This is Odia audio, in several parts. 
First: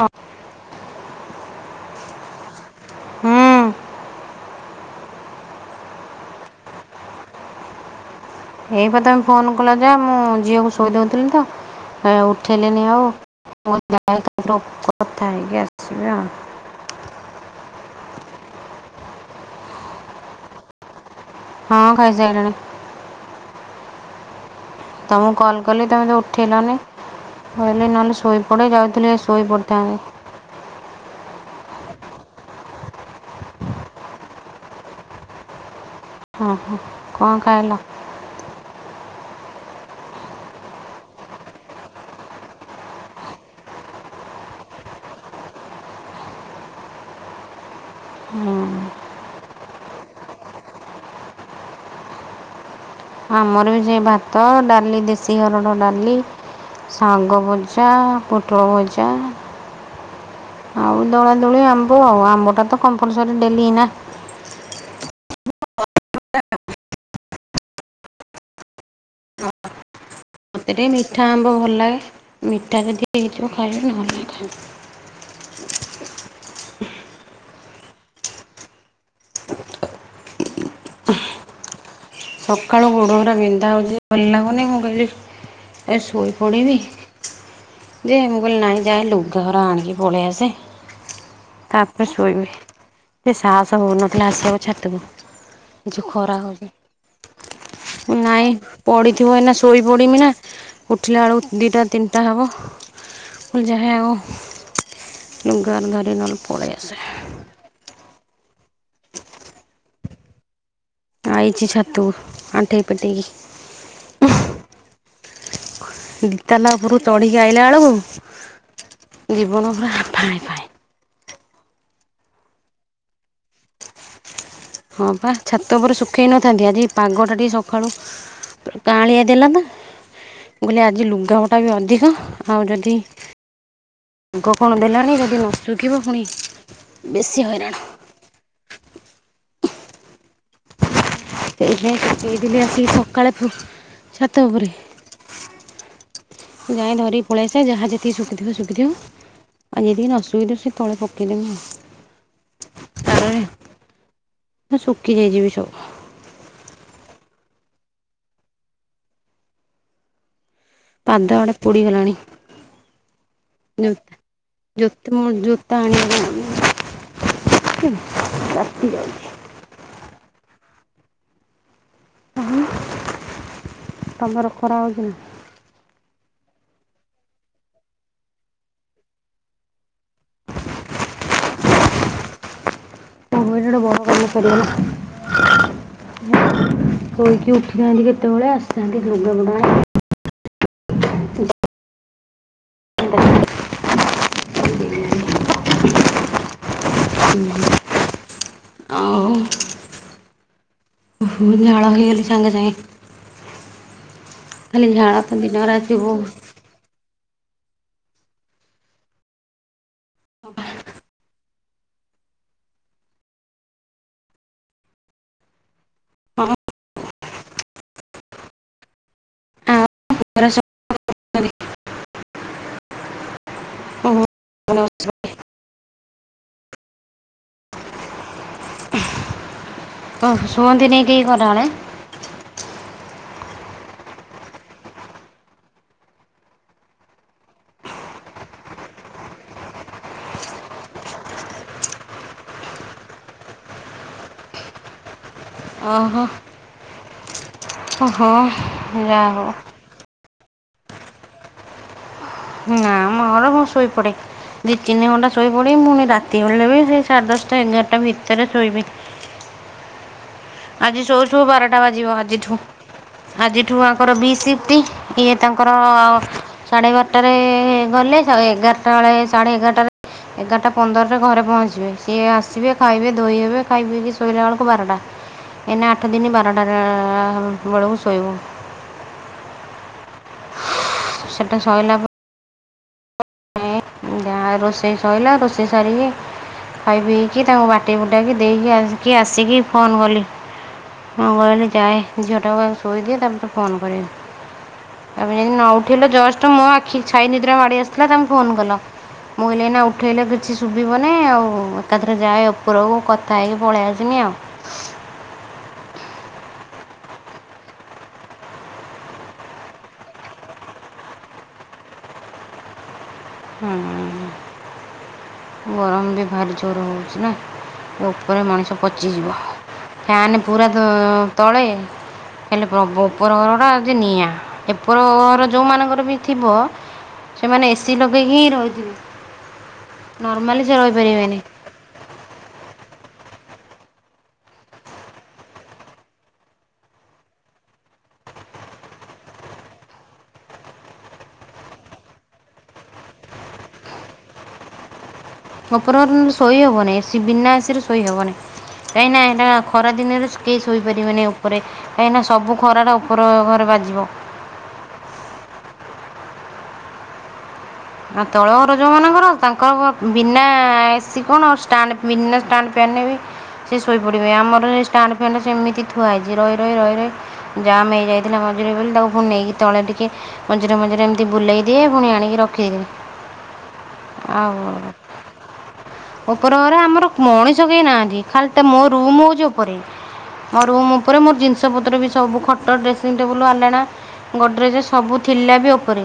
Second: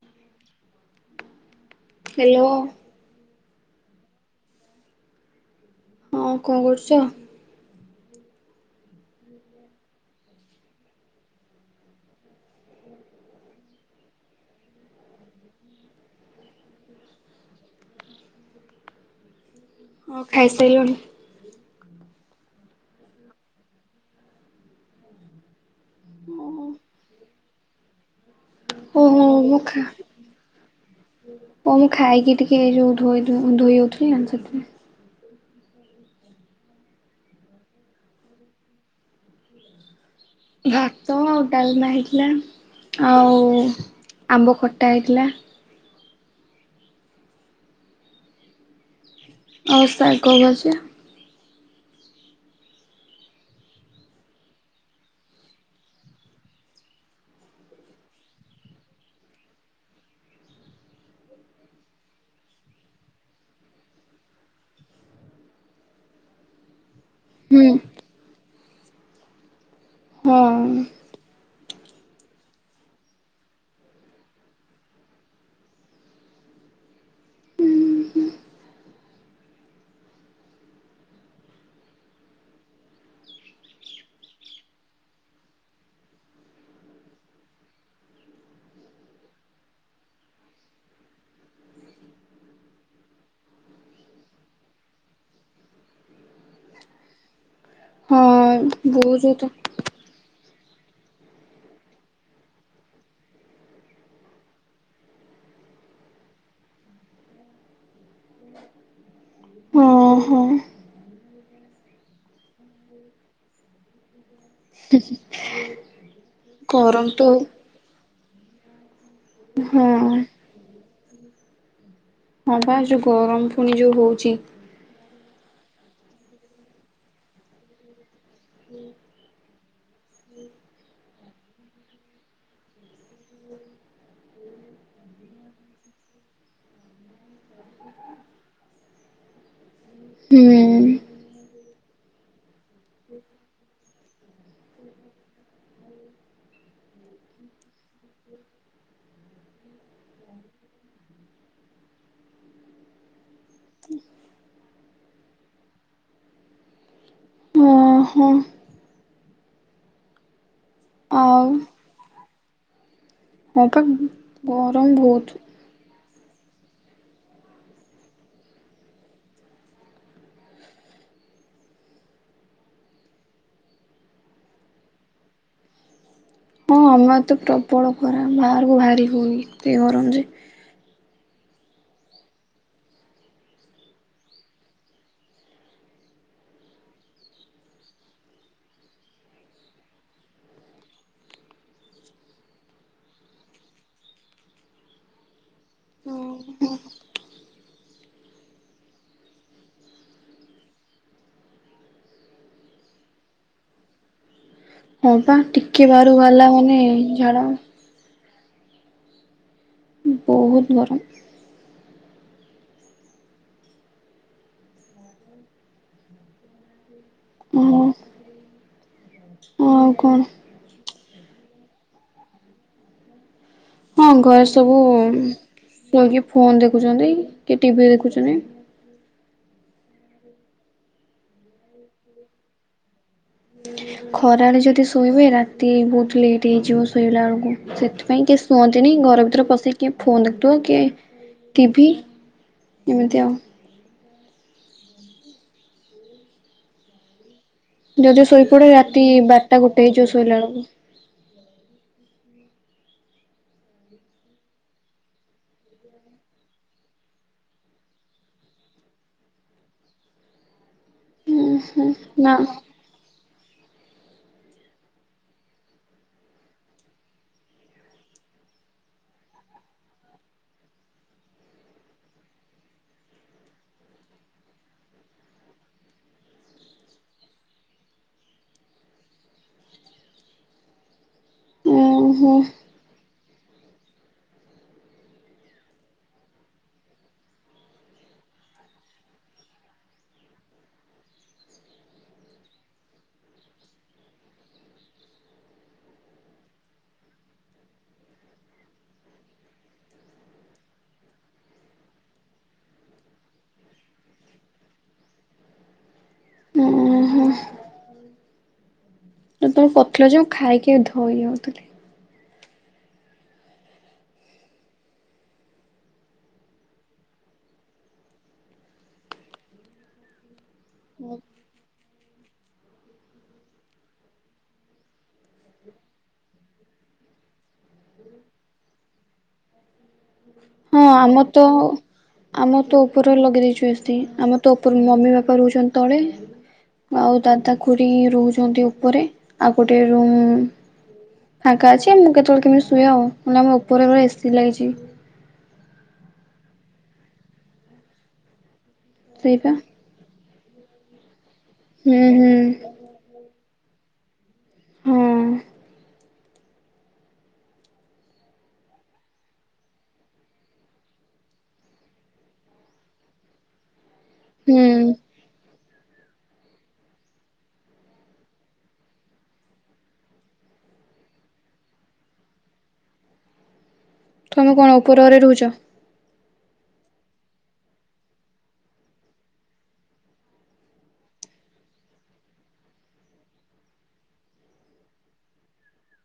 ହଁ ହ୍ୟାଲୋ ହଁ ହଁ କଣ କରୁଛ। ଏଇପ ତମେ ଫୋନ କଲ ଯା ମୁଁ ଝିଅକୁ ଶୋଇଦଉଥିଲି ତ। ଉଠେଇଲେନି ଆଉ [unintelligible] କଥା ହେଇକି ଆସିବ ଆଉ। ହଁ ଖାଇସାଇଲଣି। ହଁ ଖାଇ ସାରିଲିଣି। ତ ମୁକୁ କଲ୍ କଲି ତମେ ତ ଉଠେଇଲାନି କହିଲି ନହେଲେ ଶୋଇ ଟେ ଯାଉଥିଲେ ଓହୋ ଶୋଇ ମୁଁ ଖା ପଡ଼ିଥାନ୍ତି। ଓ ମୁଁ ଖାଇକି ଟିକେ ଯୋଉ ଧୋଇ ଧୋଇ ହଉଥିଲି ନା ସେଥିପାଇ। ଓ ହୋ କଣ ଖାଇଲ? ହ ଭାତ ଆଉ ଡାଲମା ହେଇଥିଲା ଆଉ ଆମ୍ବ ଖଟା ହେଇଥିଲା। ହୁଁ। ଆଉ ସାଗ ଭଜା। ଆମର ବି ସେ ଭାତ, ଡାଲି ଦେଶୀ ହରଡ଼ ଡାଲି ଶାଗ ଭଜା, ପୋଟଳ ଭଜା ଆଉ ଦଳା ଦଳି ଆମ୍ବ ଆଉ ଆମ୍ବଟା ତ କମ୍ପଲସରୀ ଡେଲି ନା ହୁଁ ହଁ। ମୋତେ ଟିକେ ମିଠା ଆମ୍ବ ଭଲ ଲାଗେ ମିଠା ଯଦି ହେଇଥିବ ଖାଇବି ନହେ ଲ ସକାଳୁ ଗୋଡ ହରା ବିନ୍ଧା ହଉଛି ଭଲ ଲାଗୁନି ମୁଁ କହିଲି ଏ ସୋଇ ପଡିବି ଯେ ମୁ କହିଲି ନାଇ ଯାଏଁ ଲୁଗାରା ଆଣିକି ପଳେଇ ଆସେ ତାପରେ ଶୋଇବି ସେ ସାହସ ହଉନଥିଲା ଆସିବାକୁ ଛାତକୁ ଜ ଖରା ହଉଛି। ହଁ ନାଇଁ ବହୁତ ପଢିଥିବ ତ ଏନା ଶୋଇ ପଡମି ନା- ଉଠିଲା ଆଳୁ ଦିଟା ତିନିଟା ହେବ। ମୁ କହିଲି ଜା ଆଗ ଲୁଗା [unintelligible] ନ ହେଲେ ପଳେଇ ଆସେ। ହଁ ହଁ ଆଇଛି ଛାତୁ ଆଣ୍ଠେଇ ପେଟେଇକି ହ [unintelligible] ଦିତାଲା ଉପୁରୁ ଚଢ଼ିକି ଆଇଲା ବେଳକୁ ଜୀବନ ହଁ ପୁରା ଫାଏ ଫାଏଁ। ହଁ ବା ଯୋଉ ଗରମ ପୁଣି ଯୋଉ ହଉଛି। ହଁ ପା ଛାତ ଉପୁର ଶୁଖେଇ ନଥାନ୍ତି ଆଜି ପାଗଟା ଟିକିଏ ସକାଳୁ କାଁଳିୀଆ ଦେଲା ନା କହିଲି ଆଜି ଲୁଗାପଟା ବି ଅଧିକ ଆଉ ଯଦି ପାଗ କଣ ଦେଲାନି ଯଦି ନ ଶୁଖିବ ପୁଣି ବେଶୀ ହଇରାଣ। ହୁଁ। ଏଇ ଯାଇ ସୁକେଇଥିଲି ଆସିଚି ସକାଳେ ଛାତ ଉପରେ। ଯାଇ ଧରିିକି ପଳେଇ ଆସେ ଯାହା ଯେତିକି ଶୁଖିଥିବ ଶୁଖିଥିବ। ଆଉ ଯେତିକି ନ ଶୁଖିଯିବ ସେ ତଳେ ପକେଇଦେବି। ଶୁଖି ଯାଇଯିବି ସବୁ। ହୁଁ। ପାଦ ଆଡେ ଆଉ ପୋଡିଗଲାଣି ହଁ ପା ଜୋ ଜୋ ଗରମ ମୋ ବହୁତ। ଜୋ ତା ଆଣିବା ପାଇଁ [unintelligible] ତାତି ଯାଉଛି। ତା ତମର ଖରା ହେଊଛି ନା? ହଁ ଆମେ ଏ ତ ପ୍ରବଳ ଖରା ବାହାରକୁ ବାହାରି ହଉନି ଏତେ ଗରମ ଯେ ଓ ହୋ ଏ ଟା ଗୋଟେ ବଡ଼ କାମ ସରିଗଲା। ଶୋଇକି ଉଠିଥାନ୍ତି କେତେବେଳେ ଆସିଥାନ୍ତି ଲୁଗା ପଟା ଆଡେ କଣ କରୁଥିଲ? ଆଉ, ମୁଁ ବି ଝାଳ ହେଇ ଗଲି ସାଙ୍ଗେ ସାଙ୍ଗେ। ଖାଲି ହଁ ଝାଳ ତ ବା ଦିନ ଟିକେ ରାତି ବାହାରୁକୁ ବହୁତ ବାହାରିଲା ମାନେ ଝାଳ ବହୁତ ଗରମ। ହଁ। ମାନେ କୁହ କଣ? [unintelligible] ହଁ ଘରେ ସବୁ ରହିକି ଫୋନ ଦେଖୁଛନ୍ତି କି ଟିଭିି ଦେଖୁଛନ୍ତି। ଓ ଶୁଅନ୍ତିିନି ଟିକେ ଖରା ବେଳେ? ଖରାବେଳେ ଯଦି ଶୋଇବେ ରାତି ବହୁତ ଲେଟ୍ ହେଇଯିବ ଶୋଇଲା ବେଳକୁ‌। ସେଥିପାଇଁ କିଏ ଶୁଅନ୍ତିନି ଘର ଭିତରେ ପଶିକି କିଏ ଫୋନ ଦେଖିବ କିଏ ଟିଭି ଏମିତି ଆଉ। ଅ ହ। ଯଦି ଶୋଇପଡେ ରାତି ଯାହା ହଉ ବାରଟା ଗୋଟେ ହେଇଯିବ ଶୋଇଲା ବେଳକୁ ନା ମର ମୁଁ ଶୋଇ ପଡେ। ଦି ତିନି ଘଣ୍ଟା ଶୋଇ ପଡିିବି ପୁଣି ରାତି ହେଲେ ବି ସେଇ ସାଢ଼େ ଦଶଟା ଏଗାରଟା ଭିତରେ ଶୋଇବି। ଆଜି ସୋଉ ସୋଉ ବାରଟା ଉହୁଁ ବାଜିବ ନା ଆଜିଠୁ ଆଜିଠୁ ଆଙ୍କର ବି ସିଫ୍ଟି ଇଏ ତାଙ୍କର ସାଢ଼େ ବାରଟାରେ ଗଲେ ଏଗାରଟା ବେଳେ ସାଢ଼େ ଏଗାରଟାରେ ଏଗାରଟା ପନ୍ଦରରେ ଘରେ ପହଞ୍ଚିବେ ସିଏ ଆସିବେ ଖାଇବେ ଧୋଇ ହେବେ ଖାଇ ପିଇ କି ଶୋଇଲା ବେଳକୁ ବାରଟା। ଏଇନା ଆଠ ଦିନି ବାରଟାରେ ବେଳକୁ ଶୋଇବୁ। ସେଟା ଶଇଲା ହୁଁ। ଯା ନା ରୋଷେଇ ସରିଲା ରୋଷେଇ ସାରିକି ଖାଇ ପିଇକି ତାଙ୍କୁ ବାଟି ବୁଟାକି ଦେଇକି ଆସିକି ଫୋନ କଲି। ମୁଁ କହିଲି ଆଗେ ଯାଏ ଝିଅଟାକୁ ଆଗେ ସୋଇ ଦିଏ ତାପରେ ଫୋନ କରିବି। ଏବେ ଯଦି ନ ଉଠେଇଲେ ଜଷ୍ଟ ମୋ ଆଖି ଛାଇ ନିଦ୍ରା ମାଡି ଆସୁଥିଲା ତମେ ଫୋନ କଲ, ମୁଁ ଏଇନା ଉଠେଇଲେ କିଛି ଶୁଭିବ ନାହିଁ ଆଉ ଏକାଥରେ ଯାଏ ଏ ଉପରକୁ କଥା ହେଇକି ପଳେଇ ଆସିବି ଆଉ, ହୁଁ। ଏବେ କରିଥିଲ ଯୋଉ ଖାଇକି ଧୋଇ ହୋଉଥିଲି। ହଁ। ଗରମ ବି ଭାରି ଜୋର ହଉଛି ନା ଉପରେ ମଣିଷ ପଚିଯିବ। ଫ୍ୟାନ ପୁରା ତ ତଳେ? ହେଲେ ଉପର ଘର ଟା ନିଆଁ ଉପର ଘର ଯୋଉ ମାନଙ୍କର ବି ଥିବ ସେମାନେ ଏସି ଲଗେଇକି ହିଁ ରହିଥିବେ। ନର୍ମାଲି ସେ ହଁ ଆମର ରହିପାରିବେନି ତ ଆମ ତୋ ଉପରେ ଲଗେଇ ଦେଇଛୁ ଏସି, ଆମ ତୋ ଉପର ମମି ବାପା ରହୁଛନ୍ତି ତଳେ। ଆଉ ଦାଦା ଖୁୁଡ଼ି ରହୁଛନ୍ତି ଉପରେ, ଆଉ ଗୋଟେ ରୁମ୍ ଫାଙ୍କା ଅଛି, ଆମେ ମୁଁ କେତେବେଳେ କେମିତି ଶୁଏ ଆଉ, ନହେଲେ ଆମ ଉପର ଘରେ ଏସି ଲାଗିଛି। ଅପର ଘର ଶୋଇ ହବନିଁ ବିନା ଆସିରେ ଶୋଇ ହବନିଁ, କାହିଁକିନି ଏଟା ସେଇପା ଖରା ଦିନରେ କେହି ଶୋଇପାରିବେନି ଉପରେ ହୁଁ କାହିଁକିନା ହୁଁ ସବୁ ଖରାଟା ଉପର ଘରେ ବାଜିବ। ହୁଁ ଉଁ। ଆ ତଳ ଘର ଯୋଉ ମାନଙ୍କର ତାଙ୍କର ବିନା ଏସି କଣ ଷ୍ଟାଣ୍ଡ ବିନା ଷ୍ଟାଣ୍ଡ ବି ସେ ଶୋଇ ପଡିବେ ଆମର ଏଇ ହୁଁ। ଷ୍ଟାଣ୍ଡ ଫ୍ୟାନ୍ ସେମିତି ଥୁଆ ହେଇଛି ରହି ରହି ରହି ରହି ଜାମ୍ ହେଇଯାଇଥିଲା ମଝିରେ ବୋଲି, ତାକୁ ପୁଣି ନେଇକି ତଳେ ଟିକେ ମଝିରେ ମଝିରେ ଏମିତି ବୁଲେଇ ଦିଏ, ପୁଣି ଆଣିକି ରଖିଦିଏ। ତୁମେ କଣ ଉପର ଘରେ ଘରେ ରହୁଛ? ଉପର ଘରେ ଆମର ମଣିଷ କେହି ନାହାନ୍ତି ଖାଲି ଟା ମୋ ରୁମ ହଉଛି ଉପରେ। ମୋ ରୁମ୍ ଉପରେ ମୋର ଜିନିଷ ପତ୍ର ବି ସବୁ ଖଟ, ଡ୍ରେସିଂ ଟେବୁଲ, ଆଲଣା ଗୋଡରେଜ୍ ଯେ ସବୁ ଥିଲା ବି ଉପରେ,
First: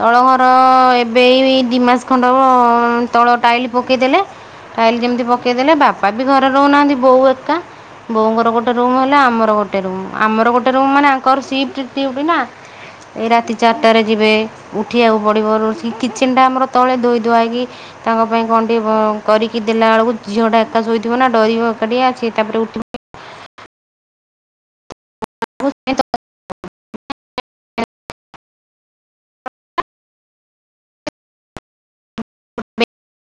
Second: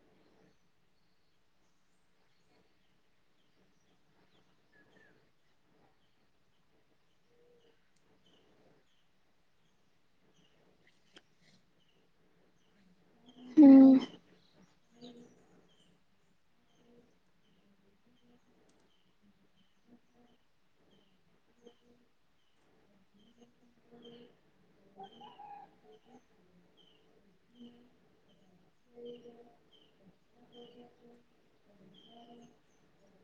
ତଳ ଘର ତ ଏବେ ଦି ମାସ ଖଣ୍ଡ ହବ ତଳ ଟାଇଲ ପକେଇଦେଲେ। ଟାଇଲି ଯେମିତି ପକେଇଦେଲେ ବାପା ବି ଘରେ ରହୁନାହାନ୍ତି, ବୋଉ ଏକା। ବୋଉଙ୍କର ଗୋଟେ ରୁମ୍ ହେଲା, ଆମର ଗୋଟେ ରୁମ୍ ଆମର ଗୋଟେ ରୁମ୍ ମାନେ ଆଙ୍କର ସିଫ୍ଟ ନା। ଏଇ ରାତି ହୁଁ ଚାରିଟାରେ ଯିବେ, ଉଠିବାକୁ ବଢ଼ିିବରୁଛି କିଚେନ୍ ଟା ଆମର ତଳେ ଧୋଇ ଧୁଆଇକି ତାଙ୍କ ପାଇଁ କଣ୍ ଟିକେ କରିକି ଦେଲା ବେଳକୁ ଝିଅ ଟା ଏକାଶୋଇଥିବ ନା ଡରିବ ଏକାଠିଆ ସେ ତାପରେ ଉଠିବ। [inaudible] [inaudible] [unintelligible]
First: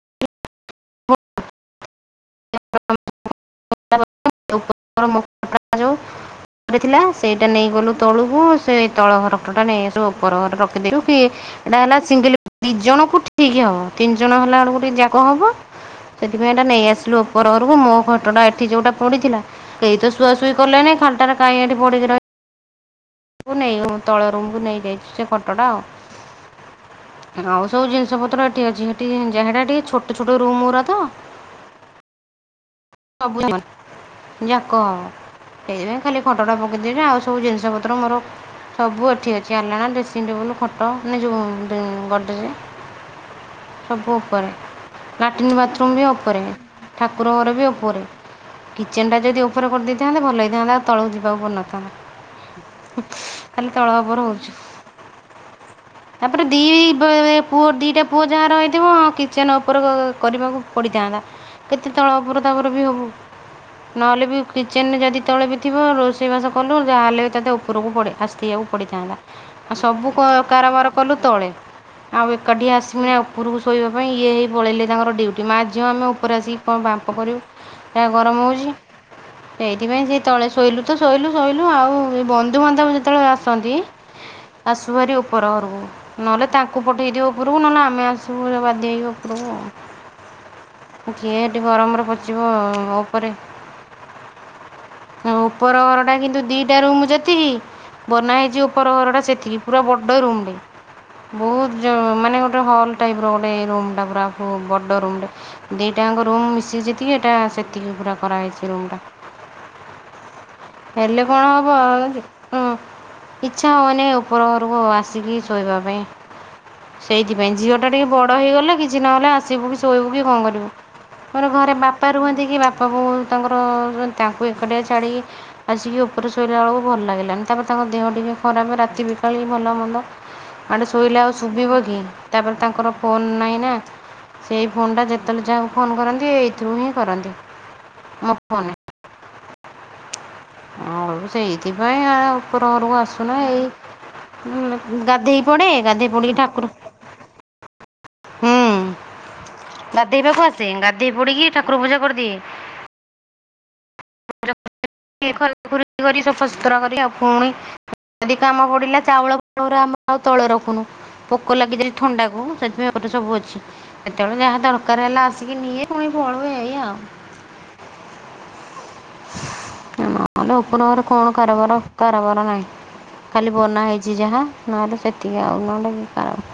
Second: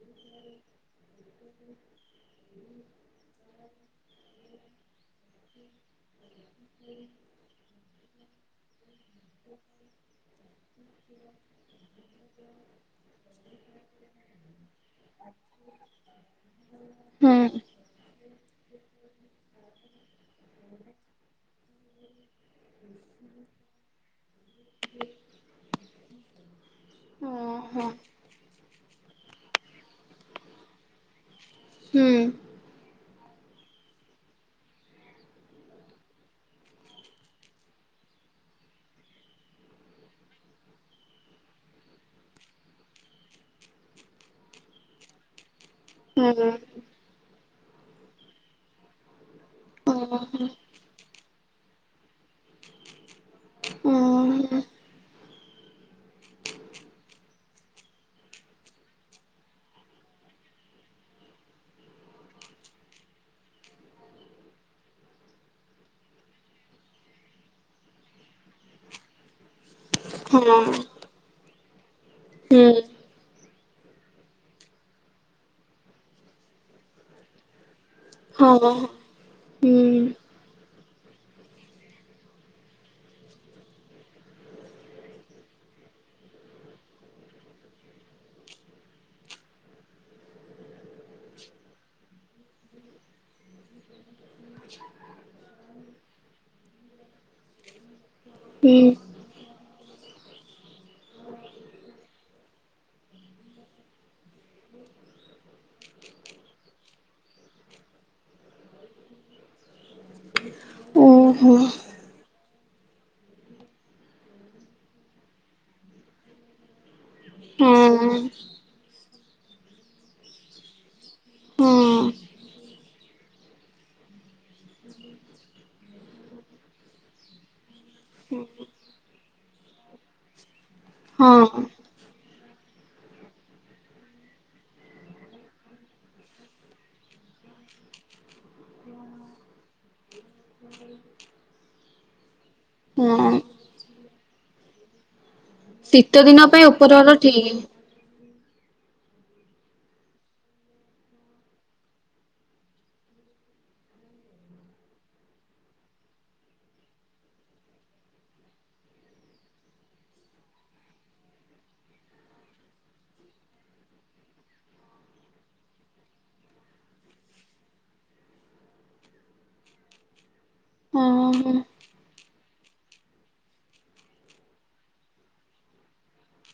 [unintelligible] ଥିଲା, ସେଇଟା ନେଇ ଗଲୁ ତଳୁକୁ, ସେଇ ତଳ ଘର ଉପରଟା ନେଇ ସବୁ ଉପର ଘରେ ରଖିଦେଲୁ କି? ଏଇଟା ହେଲା ସିଙ୍ଗଲ ଦି ଜଣ କୁ ଠିକ ହବ, ତିନି ଜଣ ହେଲା ବେଳକୁ ଟିକେ ଜାଗା ହବ। ସେଥିପାଇଁ ଏଟା ନେଇ ଆସିଲୁ ଉପର ହୁଁ। ଘରକୁ, ମୋ ଖଟଟା ଯୋଉଟା ପଡିଥିଲା, କେଇ ତ ଶୁଆସୁଇ କଲେନି ଖାଲଟା ରେ କାଇଁ ଏଠି ପଡ଼ିକି ରହିବ ନେଇ ତଳ ରୁମକୁ ନେଇଯାଇଛି ସେ ଖଟ ଟା ଆଉ। ହଁ ଅ। ଆଉ ସବୁ ଜିନିଷ ପତ୍ର ଏଠି ଅଛି ହେଠି ଯେହେଟା ଟିକେ ଛୋଟ ଛୋଟ ରୁମ ଗୁରା ତ। ହୁଁ ଉଁ। ସବୁ ଯାକ। ହେଇଥିପାଇଁ ଖାଲି ଖଟା ପକେଇ ଦେଇଛୁ, ଆଉ ସବୁ ଜିନିଷ ପତ୍ର ମୋର ସବୁ ଏଠି ଅଛି, ଆଲାଣା, ଡ୍ରେସିଂ ଟେବୁଲ୍, ଖଟ ନାଁ ଯେଉଁ ଗଡ୍ରେଜ୍। ସବୁ ଉପରେ ଲାଟିନ୍ ବାଥ୍ରୁମ୍ ଥୁମ୍ ବି ଅପରେ ହୁଁ। ଠାକୁର ଘର ବି ଉପରେ, କିଚେନ୍ ଟା ଯଦି ଉପ ଉପରେ କରିଦେଇଥାନ୍ତେ ଭଲ ହେଇଥାନ୍ତା, ଆଉ ତଳକୁ ଯିବାକୁ ପଡିନଥାନ୍ତା। ଖାଲି ତଳ ଉପର ହଉଚି। ତାପରେ ଦି ପୁଅ ଦିଟା ପୁଅ ଯାହା ରହିଥିବ କିଚେନ୍ ଉପର କରିବାକୁ ପଡ଼ିଥାନ୍ତା। କେତେ ତଳ ଉପର ତାପରେ ବି ହବୁ। ନହେଲେ ବି କିଚେନ୍ ରେ ଯଦି ତଳେ ବି ଥିବ ରୋଷେଇବାସ କଲୁ ଯାହେଲେ ତତେ ଉପରକୁ ପଡ଼େ ଆସ ଥିବାକୁ ପଡ଼ିଥାନ୍ତା ଆଉ ସବୁ କ କାରବାର କଲୁ ତଳେ ଆଉ ଏକାଠି ଆସିମିନି ଆଉ ଉପରକୁ ଶୋଇବା ପାଇଁ ଇଏ ହେଇ ପଳେଇଲେ ତାଙ୍କର ଡ୍ୟୁଟି ମା ଝିଅ ଆମେ ଉପରେ ଆସିକି କଣ ବାମ୍ପ କରିବୁ ଏ ଗରମ ହଉଚି ସେଇଥିପାଇଁ ସିଏ ତଳେ ଶୋଇଲୁ ତ ଶୋଇଲୁ ଶୋଇଲୁ ଆଉ ବନ୍ଧୁବାନ୍ଧବ ଯେତେବେଳେ ଆସନ୍ତି। ଆସୁ ଭାରି ଉପର ଘରକୁ। ନହେଲେ ତାଙ୍କୁ ପଠେଇଦେଉ ଉପରକୁ, ନହେଲେ ଆମେ ଆସିବୁ ବାଧ୍ୟ ହେଇକି ଉପରକୁ ଆଉ। କିିଏ ହେଟି ଗରମରେ ପଚିବ ଓପରେ ନା ଉପର ଘର ଟା କିନ୍ତୁ ଦିଟା ରୁମ୍ ଯେତିକି ବନା ହେଇଚି ଜି ଉପର ଘରଟା ସେତିକି ପୁରା ବଡ଼ ରୁମ୍ ଟେ। ବହୁତ ଜଣ ମାନେ ଗୋଟେ ହଲ୍ ଟାଇପର ଗୋଟେ ରୁମ୍ ଟା ପୁରା ବଡ଼ ରୁମ୍ ଟେ। ଦିଟାଙ୍କ ରୁମ୍ ମିଶିକି ଯେ ଏତିକି ଏଟା ସେତିକି ପୁରା କରାହେଇଛି ରୁମ୍ ଟା। ହେଲେ କଣ ହବ [unintelligible] ହୁଁ ଇଚ୍ଛା ହଉନି ଉପର ଘରକୁ ଆସିକି ଶୋଇବା ପାଇଁ। ସେଇଥିପାଇଁ ଝିଅ ଟା ଟିକେ ବଡ଼ ହେଇଗଲେ କିଛି ନହେଲେ ଆସିବୁ କି ଶୋଇବୁ କି କଣ କରିବୁ। ମୋର ଘରେ ବାପା ରୁହନ୍ତି କି ବାପା ବୋଉ ତାଙ୍କର ତାଙ୍କୁ ଏକାଟିଆ ଛାଡ଼ିକି ଆସିକି ଉପରେ ଶୋଇଲା ବେଳକୁ ଭଲ ଲାଗିଲାନି ତାପରେ ତାଙ୍କ ଦେହ ଟିକେ ଖରାପ ରାତି ବିକାଳି ଭଲ ମନ୍ଦ ମାନେ ସୋଇଲେ ଆଉ ସୁବିବକି ତାପରେ ତାଙ୍କର ଫୋନ୍ ନାହିଁ ନା ସେଇ ଫୋନ୍ ଟା ଯେତେଳେ ଯାହାକୁ ଫୋନ୍ କରନ୍ତି ଏ ଇତିରୁ ହିଁ କରନ୍ତି ମୋ ଫୋନ୍ ରେ। ଆଉ ସେଇଥିପାଇଁ ହେରା ଉପର ଘରକୁ ଆସୁନା ଏଇ ହଁ ଗାଧେଇ ପଡ଼େ ଗାଧେଇ ଶୀତ ପଡ଼ିକି ଦିନ ପାଇଁ ଠାକୁର ଉପରର ଠିକ ହୁଁ ଗାଧୋଇ ବାକୁ ଆସେ ଗାଧୋଇ ପଡ଼ିକି ଠାକୁର ପୂଜା କରିଦିଏ। [unintelligible] ଖରକା ଖରୁକି କରିକି ସଫାସତୁରା କରି ପୁଣି ଯଦି କାମ ପଡ଼ିଲା ଚାଉଳ ଅରା ଆମେ ଆଉ ତଳେ ରଖୁନୁ। ପୋକ ଲାଗି ଯାଇ ଥଣ୍ଡାକୁ ସେଥିପାଇଁ ଓପରେ ସବୁ ଅଛି। କେତେବେଳେ ଯାହା ଦରକାର ହେଲା ଆସିକି ନିଏ ପୁଣି ପଳୁଏ ଏଇଆ ଆଉ। ନହେଲେ ଉପରେ କଣ ହଁ କାରବାର କରାବାର ନାହି। ଖାଲି ବନା ହେଇଚି ଯାହା ନହେଲେ ସେତିକି ଆଉ ନହେଲେ କାରବାର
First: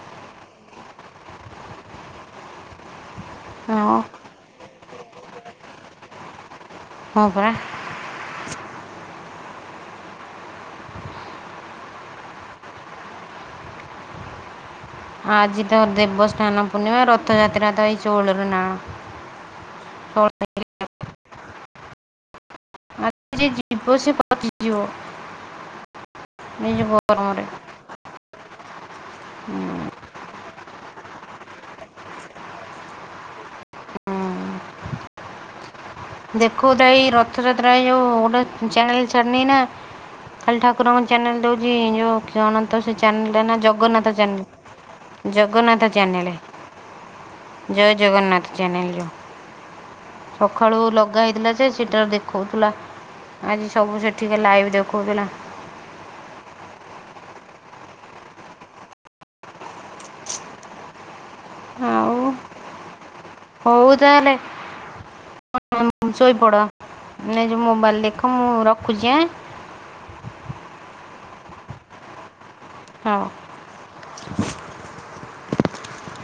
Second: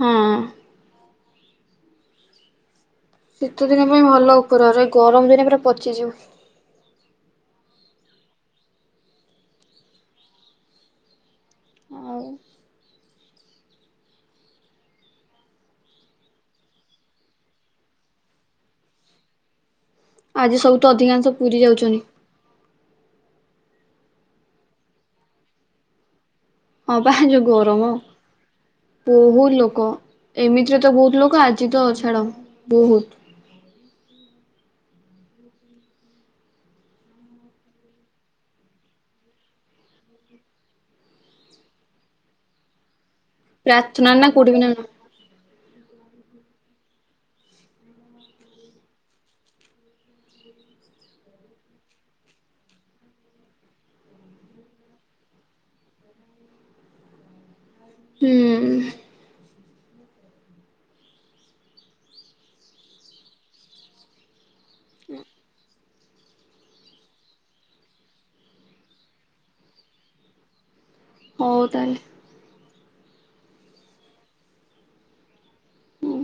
ହଁ। ଶୀତ ଦିନ ଆଉ ପାଇଁ ଭଲ ଉପର ଘର ଗରମ ଦିନେ ପୁରା ପଚିଯିବୁ। ହଁ ପରା। ଆଉ ଆଜି ତ ଦେବସ୍ଥାନ ପୂର୍ଣ୍ଣିମା ରଥଯାତ୍ରା ତ ଏଇ ଷୋଳରେ ନାଁ କଣ। ତ ଆଜି ସବୁ ତ ଅଧିକାଂଶ ପୁରୀ ଯାଉଛନ୍ତି। ଆଜି ଯିଏ ଜିବ ସିଏ ପହଞ୍ଚି ଯିବ। ଏଇ ହଁ ଯେଉଁ ପା ଗରମରେ ଯୋଉ ଗରମ। ବହୁତ ଲୋକ ଏମିତିରେ ତ ବହୁତ ଲୋକ ଆଜି ତ ଛାଡ଼ ବହୁତ ଦେଖୋଉ ଥାଏ ଏଇ ରଥଯାତ୍ରା ରେ ଏଇ ଯୋଉ ଗୋଟେ ଚ୍ୟାନେଲ୍ ଛାଡ଼ିନେଇ ନା ଖାଲି ଠାକୁରଙ୍କ ଚ୍ୟାନେଲ ଦଉଚି ଯୋଉ ଜଗନ୍ନାଥ ସେ ଚ୍ୟାନେଲ ନା ପ୍ରାର୍ଥନା ଜଗନ୍ନାଥ ନା କୋଉଠି ବି ନା channel. Jagannath channel Jai Jagannath channel ଯୋଉ କାଳୁ ଲଗା ହେଇଥିଲା ସେ ସେଇଟା ଦେଖାଉଥିଲା ଆଜି ସବୁ ସେଠିକେ ଲାଇଭ୍ ଦେଖାଉଥିଲା। ହୁଁ ହଉ ହଉ ତାହେଲେ ହ ଶୋଇପଡ଼ ନିଜ ମୋବାଇଲ ଦେଖ ମୁଁ ରଖୁଛି ଆଁ ହଉ ତାହେଲେ ହଁ ହୁଁ।